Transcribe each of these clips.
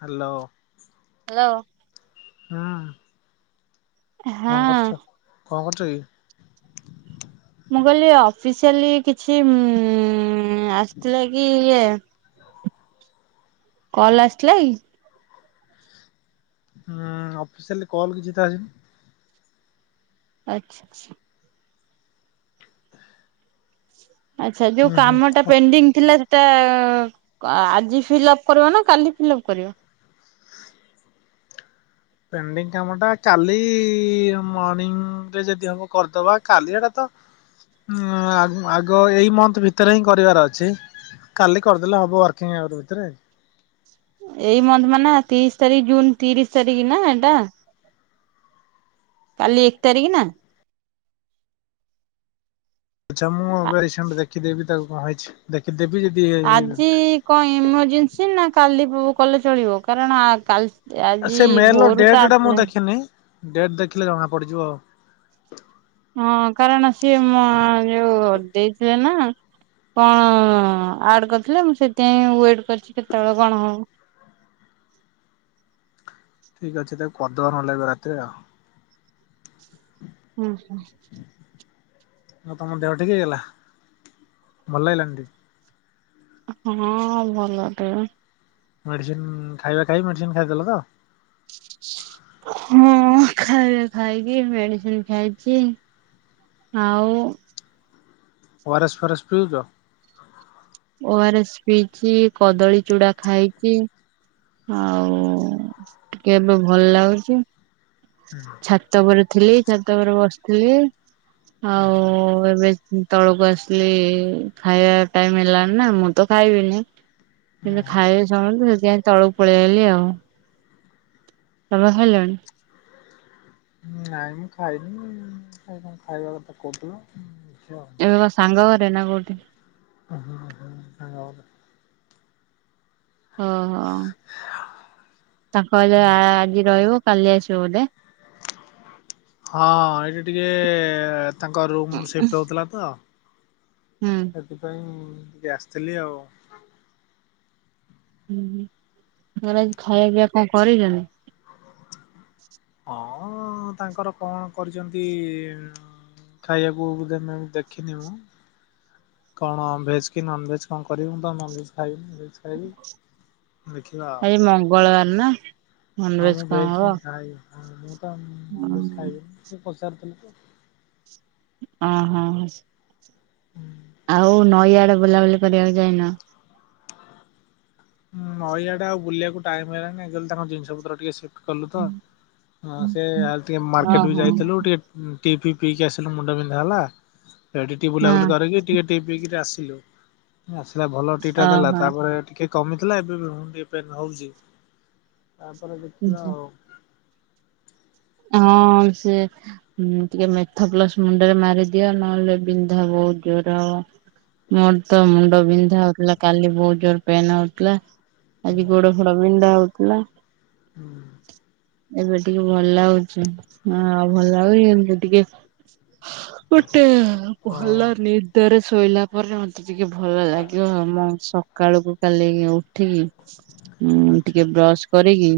Hello. Hello. ହୁଁ। କଣ କରୁଛ? ହଁ। କଣ କରୁଚ କି? ମୁଁ କହିଲି ଅଫିସିଆଲି କିଛି ଆସିଥିଲା କି ଇଏ? କଲ ଆସିଥିଲା କି? ହୁଁ ଅଫିସିଆ କଲ କିଛି ତ ଆସିନି? ଆଚ୍ଛା ଆଚ୍ଛା। ଆଚ୍ଛା ଯୋଉ ହୁଁ ହୁଁ। କାମ ଟା ହ ପେଣ୍ଡିଂ ଥିଲା? ତା ଆଜି ଫିଲ୍ଅପ କର ନା କାଲି ଫିଲଅପ କରିବ? ପେଣ୍ଡିଙ୍ଗ କାମ ଟା କାଲି ମର୍ଣିିଂରେ ଯଦି ହବ କରିଦବା କାଲି ଏଟା ତ ହଁ ଆଗ ଏଇ ମନ୍ଥ ଭିତରେ ହିଁ କରିବାର ଅଛି। କାଲି କରିଦେଲେ ହବ ୱାର୍କିଂ ଆୱାର ଭିତରେ। ଏଇ ମନ୍ଥ ମାନେ ତିରିଶ ତାରିଖ ଜୁନ ତିରିଶ ତାରିଖ ନା ଏଇଟା। କାଲି ଏକ ତାରିଖ ନା? ଆଚ୍ଛା ମୁଁ ଏବେ ରିସେଣ୍ଟ ଦେଖିଦବି ତାକୁ କଣ ହେଇଛି ଦେଖି ଆଜି କଣ ଇମର୍ଜେନ୍ସି ନା କାଲି କଲେ ଚଳିବ? କାରଣ ଆଜି ସେ ମେଲ ଭୋରୁ ତ ଡେଟ ଟା ମୁଁ ଆସିଲେ ଦେଖିନି ଡେଟ ଦେଖିଲେ ଜଣା ପଡିଯିବ ଆଉ। ହଁ କାରଣ ସିଏ ଯୋଉ ଦେଇଥିଲେ ନା। କଣ ଆଡ କରିଥିଲେ ମୁଁ ସେଥିପାଇଁ ୱେଟ କରିଛି କେତେବେଳେ କଣ ହବ? [inaudible] ଠିକ ଅଛି ତାକୁ କରିଦବା ନହେଲେ ଏବେ ରାତିରେ ଆଉ। ହୁଁ ହୁଁ। ଆଉ ତମ ଦେହ ଟିକେ ହେଇଗଲା ଭଲ ଲାଗିଲାନା ଟିକେ? ହଁ ଭଲ ଟେ। ମେଡିସିନ ଖାଇବା ଖାଇ ମେଡିସିନ ଖାଇଦେଲ ତ? ହୁଁ ଖାଇଲେ ଖାଇକି ମେଡିସିନ ଖାଇଛି। ଆଉ? ଓ ଆର ଏସ ଫାରେସ ପିଉଛ? ଓ ଆର ଏସ୍ ପିଇଛି, କଦଳୀ ଚୁଡା ଖାଇଛି। ଆଉ ଟିକେ ଏବେ ଭଲ ଲାଗୁଛି। ଛାତ ଉପରେ ଥିଲି ଛାତ ଉପରେ ବସିଥିଲି, ଆଉ ଆଚ୍ଛା ଏବେ ତଳକୁ ଆସିଲି ଖାଇବା ଟାଇମ ହେଲାଣି ନା ମୁଁ ତ ଖାଇବିନି। କିନ୍ତୁ ଓହୋ ଖାଇବେ ସମସ୍ତେ ସେଥିପାଇଁ ତଳକୁ ପଳେଇଲି। ଆଉ ତମେ ଖାଇଲଣି? ନାଇଁ ମୁଁ ଖାଇନି ଖାଇବା କଥା କହୁଥିଲ। ଦେଖିବା ଏ ବା ସାଙ୍ଗଘରେ ନା କୋଠି? ହ ହୁ ହୁଁ ସାଙ୍ଗ ଘରେ। ଓହୋ ତାଙ୍କ ଘରେ ଆଜି ରହିବ କାଲି ଆସିବ ବୋଧେ। ହଁ ଏଇଠି ଟିକେ ତାଙ୍କ ରୁମ ସିଫ୍ଟ ହଉଥିଲା ତ। ହୁଁ। ସେଥିପାଇଁ ଟିକେ ଆସିଥିଲି ଆଉ। [unintelligible] ଖାଇବା ପିଇଆ କଣ କରିଛନ୍ତି? ହଁ ତାଙ୍କର କଣ କରିଛନ୍ତି। ଖାଇବାକୁ ଦେମେ ଦେଖିନି ମୁଁ। କଣ ଭେଜ କି ନନଭେଜ କଣ କରିବେ ମୁଁ ତ ନନ ଭେଜ ଖାଇବିନି। ଭେଜ୍ ଖାଇବି ଦେଖିବା ଆଉ ଆଜି ମଙ୍ଗଳବାର ନା? ନନଭେଜ୍ କଣ ହବ। ନନ୍ଭେଜ୍ ଖାଇବିନି ପଚାରିଥିଲେ ତ। ହଁ ହଁ ହଁ। ହୁଁ ଆଉ ନଈଆଡେ ବୁଲାବୁଲି କରିବାକୁ ଯାଇନ? ହୁଁ ନଇଆଡେ ଆଉ ବୁଲିଆକୁ ଟାଇମ ହେଲାନି ମୁ କହିଲି ତାଙ୍କ ଜିନିଷ ପତ୍ର ଟିକେ କଲୁ ତ ହ ସେ ଆଉ ଟିକେ ମାର୍କେଟକୁ ଓହୋ ଯାଇଥିଲୁ, ଟିକେ ଟି ଫି ପିଇକି ଆସିଲୁ ମୁଣ୍ଡ ବିନ୍ଧା ହେଲା ଏଠି ଟିକେ ବୁଲାବୁଲି ହଁ କରିକି ଟି ପି କିରି ଆସିଲୁ। ଆସିଲା ଭଲ ଟି ଟା ଦେଲା ଓହୋ ତାପରେ ଟିକେ କମିଥିଲା ଏବେ ବି ପେନ୍ ହଉଛି ତାପରେ ଦେଖବା ଆଉ। ହଁ ସେ ଟିକେ ମେଥପ୍ଲସ ମୁଣ୍ଡରେ ମାରିଦିଅ ନହେଲେ ବିନ୍ଧା ବହୁତ ଜୋର ହବ। ମୋର ତ ମୁଣ୍ଡ ବିନ୍ଧା ହଉଥିଲା। କାଲି ବହୁତ ଜୋର ପେନ୍ ହଉଥିଲା। ଆଜି ଗୋଡ ଫୋଡ ବିନ୍ଧା ହଉଥିଲା। ହଁ ଏବେ ଟିକେ ଭଲ ଲାଗୁଛି ହ ଆଉ ଭଲ ଲାଗୁଛି ଏମିତି ଟିକେ ଗୋଟେ ଓ ଭଲ ନିଦରେ ଶୋଇଲା ପରେ ମତେ ଟିକେ ଭଲ ଲାଗିବ ମୁଁ ସକାଳକୁ କାଲିକି ଉଠିକି ହୁଁ ଆଚ୍ଛା। ଟିକେ ବ୍ରଶ କରିକି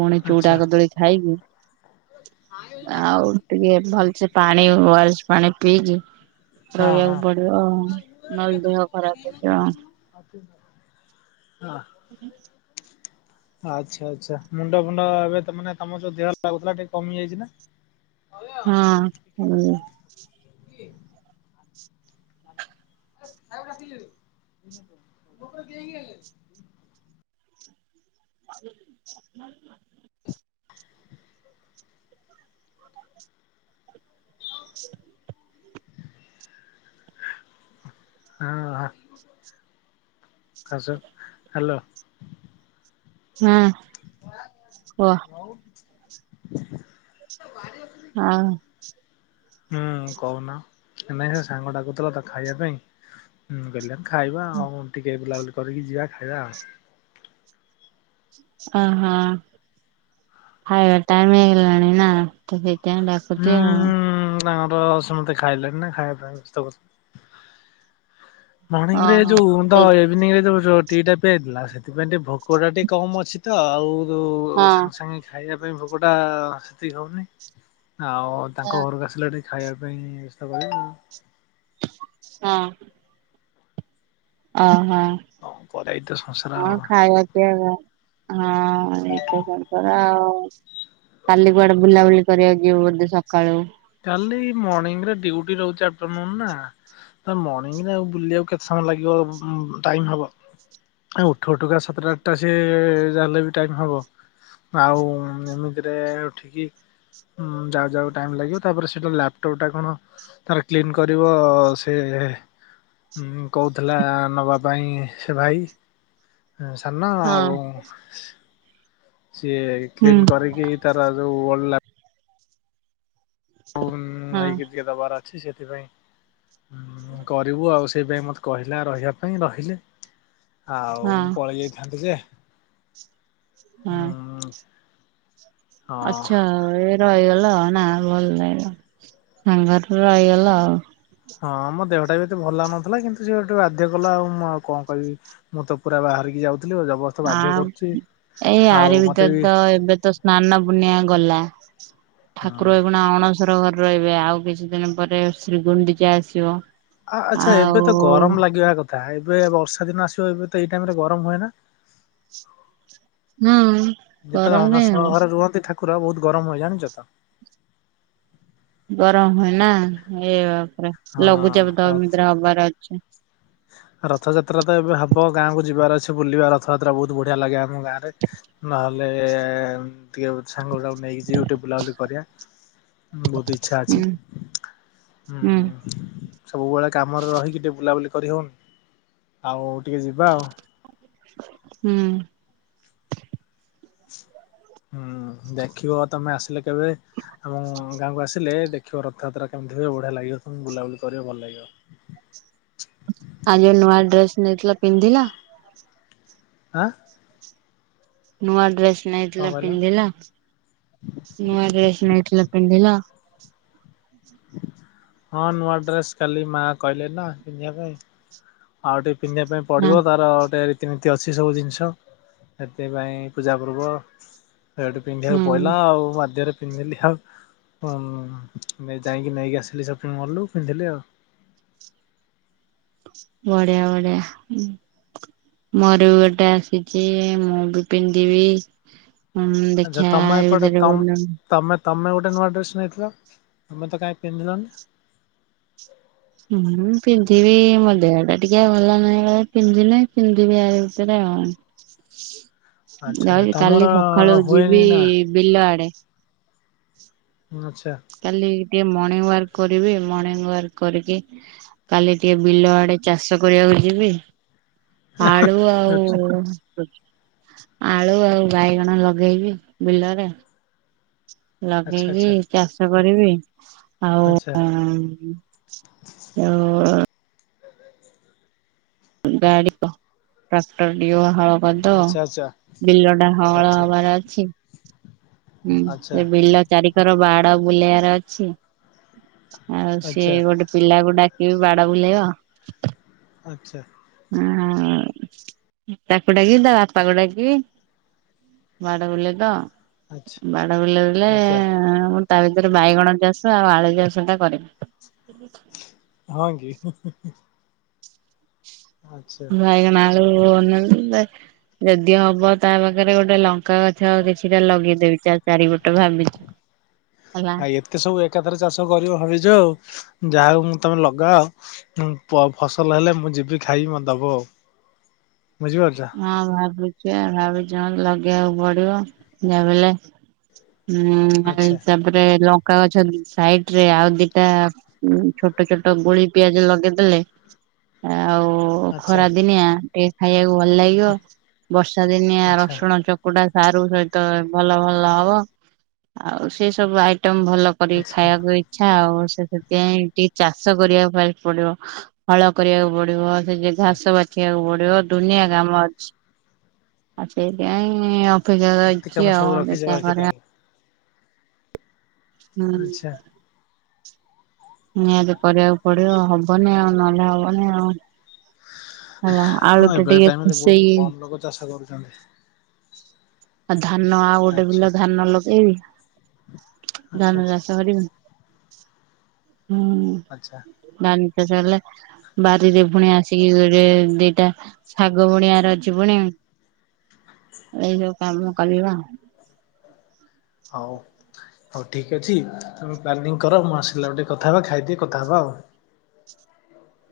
ପୁଣି ଚୁଡ଼ା ଆଚ୍ଛା କଦଳୀ ଖାଇକି ଆଉ ଟିକେ ଭଲସେ ପାଣି ୱାଳସ ପାଣି ପିଇକି ହଁ ରହିବାକୁ ପଡିବ ଆଉ ନହେଲେ ଦେହ ଖରାପ ହେଇଯିବ। ହଁ ହଁ ହୁଁ [unintelligible] ହ [inaudible] ଆଚ୍ଛା ଆଚ୍ଛା ମୁଣ୍ଡ ଫୁଣ୍ଡ ଏବେ ତମର ଯୋଉ ଦେହ ଲାଗୁଥିଲା ଟିକେ କମି ଯାଇଛି ନା? ହଁ। [inaudible] ଆ ଖାଇବାକୁ ଡାକିକି ଦେଇଦବୁ [unintelligible] [inaudible] [unintelligible] ହଁ ଆ ଆସ ହ୍ୟାଲୋ। ହଁ ଓ। ହଁ। ହୁଁ କହୁନ। ନାଇଁ ସେ ସାଙ୍ଗ ଡାକୁଥିଲା ତ ଖାଇବା ପାଇଁଁ ମୁଁ କହିଲି ଖାଇବା ଆଉ ଟିକେ ବୁଲାବୁଲି କରିକି। ଯିବା ଖାଇବା ଆଉ। ଅ ହଁ। ଖାଇବା ଟାଇମ ହେଇଗଲାଣି ନା। [unintelligible] ସେଥିପାଇଁ ଡାକୁଥିବେ ଆଉ। ନା ଆମର ସମସ୍ତେ ଖାଇଲେଣି ନା। ଖାଇବା ପାଇଁ ସବୁ ମର୍ଣ୍ଣିିଂ ରେ ଓହୋ ଯୋଉ ସେଇ [unintelligible] ଇଭିନିଂ ରେ ଯୋଉ ଟି ଟା ପିଆହେଇଥିଲା। ସେଥିପାଇଁ ଟିକେ ଭୋକ ଟା ଟିକେ କମ ଅଛି ତ ଆଉ ହଁ ସାଙ୍ଗେ ସାଙ୍ଗେ ଖାଇବା ସେଥିପାଇଁ ଭୋକ ଟା ସେତିକି ହଉନି। ଆଉ ତାଙ୍କ ହଁ ଘରକୁ ଆସିଲେ ଏଠି ଖାଇବା ପାଇଁ ବେସ୍ତ କଲେ ଆଉ। ହଁ। ଅ ହଁ। [unintelligible] ହଁ, ଆଉ। ଖାଇବା ପିଇବା ହଁ ଏଇତ। [unintelligible] ହଉ। କାଲି କୁଆଡେ ବୁଲାବୁଲି କରିବା ଯିବୁ ବୋଧେ ସକାଳୁ? କାଲି ମର୍ଣିଂରେ ଡ୍ୟୁଟି ରହୁଛି ଆଫ୍ଟରନୁନ ନା। ମର୍ଣିଂରେ ଆଉ ବୁଲି ବାକୁ କେତେ ସମୟ ଲାଗିବ ଟାଇମ ହବ। ଉଠୁ ଉଠୁ କା ସାତଟା ଆଠଟା ସିଏ ଯାହେଲେ ବି ଟାଇମ ହବ। ଆଉ ଏମିତିରେ ଉଠିକି ଯାଉ ଯାଉ ଟାଇମ ଲାଗିବ। ତାପରେ ସେଇଟା ଲାପଟପ୍ ଟା କଣ ତାର କ୍ଲିନ କରିବ ସେ ହୁଁ, କହୁଥିଲା ନବା ପାଇଁ ସେ ଭାଇ। ସାନ ହଁ ଆଉ ସିଏ ହୁଁ କ୍ଲିନ୍ କରିକି ତାର ଯଉ ଓଲ [inaudible] ହୁଁ, ଏଇକି ଟିକେ ଦବାର ଅଛି ସେଥିପାଇଁଁ କରିବୁ ଆଉ। ସେଇଥିପାଇଁ ମତେ କହିଲା ରହିବା ପାଇଁ ରହିଲି। ଆଉ ହଁ ମୁଁ ପଳେଇ ଯାଇଥାନ୍ତି ଯେ ହଁ। ହୁଁ ହଁ ଆଚ୍ଛା। ଏ ରହିଗଲ। ନା, ଭଲ ଲାଗିଲା। ସାଙ୍ଗରେ ରହିଗଲା ଆଉ। ହଁ, ମୋ ଦେହଟା ବି ଏତେ ଭଲ ଲାଗୁନଥିଲା। କିନ୍ତୁ ସିଏ ଗୋଟେ ବାଧ୍ୟ କଲା ଆଉ କଣ କହିବି ମୁଁ ତ ପୁରା ବାହାରିକି ଯାଉ ଆ ଏଇ ଆଉ ଆରି ମତେ ଭିତରେ ବି ତ ଏବେ ତ ସ୍ନାନ ପୂର୍ଣ୍ଣିମା ଗଲା। ହଁ ଠାକୁର ଏଇଗୁଣା ଅଣ ଅଣସର ଘରେ ରହିବେ। ଆଉ କିଛି ଦିନ ପରେ ଶ୍ରୀଗୁଣ୍ଡିଚା ଆସିବ। ଆ ଆଚ୍ଛା, ଆଉ ଏବେ ତ ଗରମ ଲାଗିବା କ ତା ଏବେ ବର୍ଷା ଦିନ ଆସିବ ଏବେ ତ ଏଇ ଟାଇମରେ ଗରମ ହୁଏ ନା। ହୁଁ ଯେତେବେଳେ ଗରମ କାଇଁ ହବ। ଅଣସର ଘରେ ରୁହନ୍ତି ଠାକୁ କୁର ବହୁତ ଗରମ ହୁଏ ଜାଣିଚ ତ? ଗରମ ହୁଏ ନା, ଏଇ ବାପ୍ ରେ ହଁ ଲଘୁଚାପ ତ ଆଉ ଏମିତିରେ ହବାର ଅଛି। ରଥଯାତ୍ରା ତ ଏବେ ହବ ଗାଁକୁ ଯିବାର ଅଛି ବୁଲିବା ରଥଯାତ୍ରା ବହୁତ ବଢ଼ିଆ ଲାଗେ। ଆମ ଗାଁରେ ନହେଲେ ଟିକେ ସାଙ୍ଗ ଗୁଡା ନେଇକି ଯିବି ଟିକେ ବୁଲାବୁଲି କରିବା ବହୁତ ଇଚ୍ଛା ହୁଁ ଅଛି। ହୁଁ, ସବୁବେଳେ କାମରେ ରହିକି ଟିକେ ବୁଲାବୁଲି କରିହବ। ଆଉ ଟିକେ ଯିବା ଆଉ। ହୁଁ ହୁଁ, ଦେଖିବ ତମେ ଆସିଲେ କେବେ ଏବଂ ଗାଁକୁ ଆସିଲେ ଦେଖିବ ରଥଯାତ୍ରା [unintelligible] ବଢିଆ ଲାଗିବ ତମକୁ। ବୁଲାବୁଲି କରିବାକୁ ଭଲ ଲାଗିବ। ଆଉ ଯୋଉ ନୂଆ ଡ୍ରେସ୍ ନେଇଥିଲ ପିନ୍ଧିଲ? ଆଁ? ନୂଆ ଡ୍ରେସ୍। କଣ ନେଇଥିଲ କହିଲ ପିନ୍ଧିଲ। ନୂଆ ଡ୍ରେସ୍ ନେଇଥିଲ ପିନ୍ଧିଲ? ହଁ, ନୂଆ ଡ୍ରେସ୍ କାଲି ମା କହିଲେ ନା ପିନ୍ଧିବା ପାଇଁ। ଆଉ ଟିକେ ପିନ୍ଧିବା ପାଇଁ ନା ପଡିବ ତାର ଗୋଟେ ରିତି ନି ତି ଅଛି ସବୁ ଜିନିଷ ସେଥିପାଇଁ ପୂଜା ପର୍ବ ସେଇଠୁ ହୁଁ ପିନ୍ଧିବାକୁ ପଇଲା ଆଉ ବାଧ୍ୟରେ। ପିନ୍ଧିଲି ଆଉ ଯାଇକି ନେଇକି ଆସିଲି ସପିଙ୍ଗ ମହଲ ରୁ ପିନ୍ଧିଲି ଆଉ। ବଢ଼ିଆ ବଢ଼ିଆ। ମୋର ବି ଗୋଟେ ଆସିଛି ମୁଁ ବି ପିନ୍ଧିବି ହୁଁ, ଆଚ୍ଛା ଦେଖିବା ତମ ଏଇ ଏପଟେ ଭିତରେ ତମ କଉଟି ଗୋଟେ ତମେ ତମେ ଗୋଟେ ନୂଆ ଡ୍ରେସ୍ ନେଇଥିଲ ତମେ ତ କାହିଁ ପିନ୍ଧିଲନି? ହୁଁ ପିନ୍ଧିବି ମୋ ଦେହ ଟା ଟିକେ ଭଲ ନାହିଁ ବୋଲି ପିନ୍ଧିନେଇ ପିନ୍ଧିବି ଆରି ଭିତରେ। ହଁ ଆଚ୍ଛା ଆଚ୍ଛା ଯାଉଛି ତମର କାଲି ସକାଳୁ ଯିବି ହୁଏନି ନା ବିଲ ଆଡେ। ଆଚ୍ଛା। କାଲି ଟିକେ ମର୍ଣ୍ଣିଂ ୱାର୍କ କରିବି ମର୍ଣ୍ଣିଂ ୱାର୍କ କରିକି କାଲି ଟିକେ ବିଲ ଆଡେ ଚାଷ କରିବାକୁ ଯିବି ଆଳୁ ଆଚ୍ଛା ଆଉ ଆଳୁ ଆଉ ବାଇଗଣ ଲଗେଇବି ବିଲରେ। ଲଗେଇକି ଆଚ୍ଛା ଚାଷ କରିବି। ଆଉ ଆ ଅ ଗାଡି ଟ୍ରାକ୍ଟର ଡିଓ। ହଳ କରିଦବ ଆଚ୍ଛା ଆଚ୍ଛା ବିଲ ଟା ହଳ ଆଚ୍ଛା ହବାର ଅଛି। ହୁଁ ଆଚ୍ଛା। ଆଚ୍ଛା ଆଚ୍ଛା ସେ ବିଲ ଚାରିିକର ବା ବୁଲେଇବାର ଅଛି ଆଉ ସିଏ ଆଚ୍ଛା ଗୋଟେ ପିଲାକୁ ଡାକ କେବେ ବାଡ ବୁଲେଇବ? ଆଛା। ହୁଁ ଉଁ ଆଉ ତାକୁ ଡାକିବି ତା ବାପାକୁ ଡାକିବି। ବାଡ ବୁଲେଇଦେବ ଆଚ୍ଛା ବାଡ ବୁଲେଇ ଦେଲେ ଆଚ୍ଛା ତା ଭିତରେ ବାଇଗଣ ଚାଷ ଆଉ ଆଳୁ ଚାଷ ଟା କରିବି। ହଁ କି ହୁଁ ହୁଁ ବାଇଗଣ ଆଳୁ ଯଦି ହବ ତା ପାଖରେ ଗୋଟେ ଲଙ୍କା ଲଙ୍କା ଗଛ ଆଉ କିଛିଟା ଲଗେଇଦେବି ତା ଚାରିପଟ ଭାବିଚି। ଆ ଏତେ ସବୁ ଏକାଥରେ ଚାଷ କରିବ ଭାବିଛ ଆଉ ଯାହା ହଉ। ତମେ ଲଗାଅ ଫସଲ ହେଲେ ମୁଁ ଯିବି ଖାଇବି ମତେ ଦବ ଆଉ। ବୁଝିପାରୁଛ ହଁ ଭାବୁଛି ଭାବୁଛି ଲଗେଇବାକୁ ପଡିବ ଯାହାବି ହେଲେ। ହୁଁ ଆଚ୍ଛା। ତାପରେ ଲଙ୍କା ଲଙ୍କା ଗଛ ସାଇଟରେ ଆଉ ଦିଟା ଛୋଟ ଛୋଟ ଗୁଳି ପିଆଜ ଲଗେଇଦେଲେ ଆଉ ଆଚ୍ଛା ଖରା ଦିନିଆ ଟିକେ ଖାଇବାକୁ ଭଲ ଲାଗିବ ବର୍ଷା ଦିନିଆ ଆଚ୍ଛା ରସୁଣ ଚକୁଡା ସାରୁ ସହିତ ଭଲ ଭଲ ହବ ଆଉ ସେ ସବୁ ଆଇ ଆଇଟମ୍ ଭଲ କରିକି ଆଚ୍ଛା ଖାଇବାକୁ ଇଚ୍ଛା ଆଉ। ସେଥିପାଇଁ ଟିକେ ଚାଷ କରିବାପାଇଁ ପଡିବ ହଳ କରିବାକୁ ପଡିବ ସେ ଯଉ ଘାସ ବାଛି ବାଛିବାକୁ ପଡିବ ଦୁନିଆ କାମ ଅଛି ଆଉ ସେଇଥିାଇଁ ଯା ଏତେ କାମ ଅଛିି ସବୁ ଆଉ ରଖିଛ ଦେଖିଆ ବାକି କରିବା। ତାହେଲେ। ହୁଁ। ଆଚ୍ଛା ନିହାତି କରିବାକୁ ପଡିବ ହବନି ଆଉ ନହେଲେ ହବନି ଆଉ। ହେଲା ଆଳୁ ହଁ ଟା ଏବେ ଟିକେ ଟାଇମରେ ଖୁସେଇ ବହୁତ କମ ଲୋକ ଚାଷ କରୁଛନ୍ତି। ଆଉ ଧାନ ଆଉ ଗୋଟେ ଆଚ୍ଛା ବିଲ ଧାନ ଲଗେଇବି। ଆଚ୍ଛା ଧାନ ଚାଷ କରିବି। ଆଛା। ଶେଷ କଲେ ବାରିରେ ପୁଣି ଆସିକି ଗୋଟେ ଦିଟା ଶାଗ ବୁଣିଆର ଅଛି ପୁଣି। [inaudible] ଏଇ ସବୁ କାମ କରିବା। ହଉ। ହଉ ଠିକ ଅଛି ତମେ ପ୍ଲାନିଂ କର ମୁଁ ଆସିଲାକୁଟିକେ କଥା ହବା ଖାଇଦିଏ କଥାହବା ଆଉ।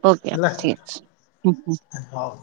ଓକେ ହେଲା ଠିକ ଅଛି। ହଉ।